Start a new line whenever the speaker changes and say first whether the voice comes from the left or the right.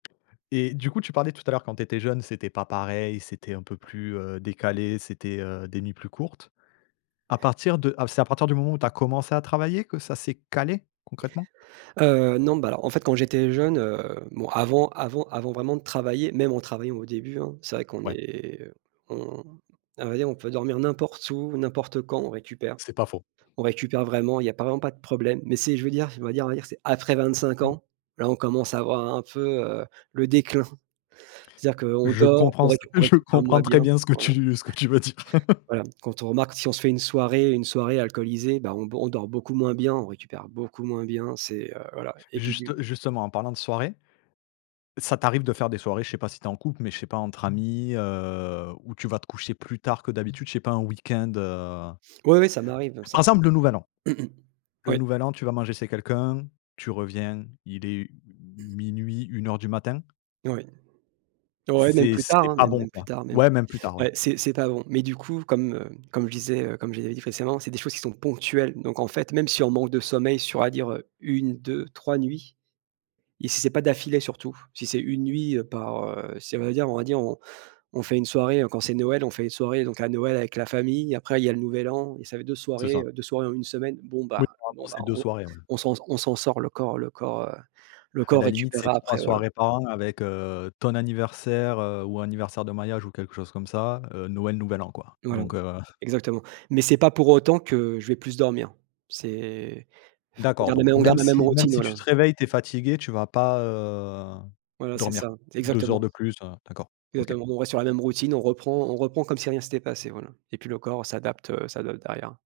left: Et du coup tu parlais tout à l'heure quand tu étais jeune, c'était pas pareil, c'était un peu plus, heu, décalé, c'était, heu, des nuits plus courtes. À partir de à c'est à partir du moment où tu as commencé à travailler que ça c'est calé, concrètement?
right: Heu, non bah, alors, en fait, quand j'étais jeune, heu bon, avant avant avant vraiment de travailler, même en travaillant au début, hein, c'est vrai qu'on
left: Ouais.
right: est on on à vrai dire, on peut dormir n'importe où, n'importe quand, on récupère.
left: C'est pas faux.
right: On récupère vraiment, il y a pas vraiment pas de problème. Mais c'est je veux dire, on va dire on va dire c'est après 25 ans, là on commence à avoir un peu, heu, le déclin. C'est-à-dire qu'on
left: Je
right: dort, on
left: comprends ce
right: réc on
left: je
right: récupère moins
left: comprends
right: bien,
left: très bien ce que
right: voilà.
left: tu ce que tu veux dire!
right: Voilà. Quand on remarque si on se fait une soirée une soirée alcoolisée, bah, on b on dort beaucoup moins bien, on récupère beaucoup moins bien, c'est, heu, voilà et puis de
left: Juste justement, en parlant de soirée, ça t'arrive de faire des soirées, je sais pas si tu es en couple, mais je sais pas entre amis, heu? Où tu vas te coucher plus tard que d'habitude, je sais pas un week-end, heu
right: Oui, oui, ça m'arrive, bon
left: par
right: ça
left: exemple le nouvel an.
right: mmh mh,
left: Le
right: oui.
left: nouvel an, tu vas manger chez quelqu'un, tu reviens, il est, u m 0:00-1:00 du matin.
right: Oui. Ouais, même
left: C'est
right: plus tard,
left: c'est
right: hein,
left: pas
right: même
left: bon,
right: même plus
left: quoi.
right: tard, même plus
left: Ouais, même plus tard, ouais.
right: ouais, c'est c'est pas bon. Mais du coup comme, heu, comme je disais, heu, comme je l'avais dit précédemment, c'est des choses qui sont ponctuelles. Donc en fait, même si on manque de sommeil sur, on va dire, heu, 1-2-3 nuits et si c'est pas d'affilée surtout, si c'est une nuit par, heu si on va dire on va dire, on on fait une soirée quand c'est Noël, on fait les soirées donc à Noël avec la famille, après il y a le nouvel an et ça fait 2
left: C'est
right: soirées,
left: ça.
right: heu, 2 soirées en 1 semaine, bon
left: Oui,
right: bah
left: par
right: bon
left: rapport à
right: bah,
left: ces 2
right: on
left: soirées ouais.
right: on s'en s on s'en sort, le corps le corps, heu, le
left: À
right: corps
left: la limite, c'est
right: récupérera
left: 3
right: après, voilà.
left: soirées par an avec, heu, ton anniversaire, heu, ou anniversaire de mariage ou quelque chose comme ça, heu, Noël, nouvel an, quoi,
right: Voilà
left: donc heu
right: exactement mais c'est pas pour autant que je vais plus dormir. C'est enfin, on
left: D'accord
right: garde les mêmes
left: donc
right: on
left: même
right: garde la même
left: si même
right: routine,
left: si tu
right: voilà.
left: te réveilles, tu es fatigué, tu vas pas, heu,
right: Voilà, c'est
left: dormir
right: ça
left: 2 heures
right: exactement.
left: de plus, heu? D'accord OK.
right: Exactement, on reste sur la même routine, on reprend on reprend comme si rien c'était passé, voilà et puis, le corps, heu, s'adapte, heu, s'adapte derrière.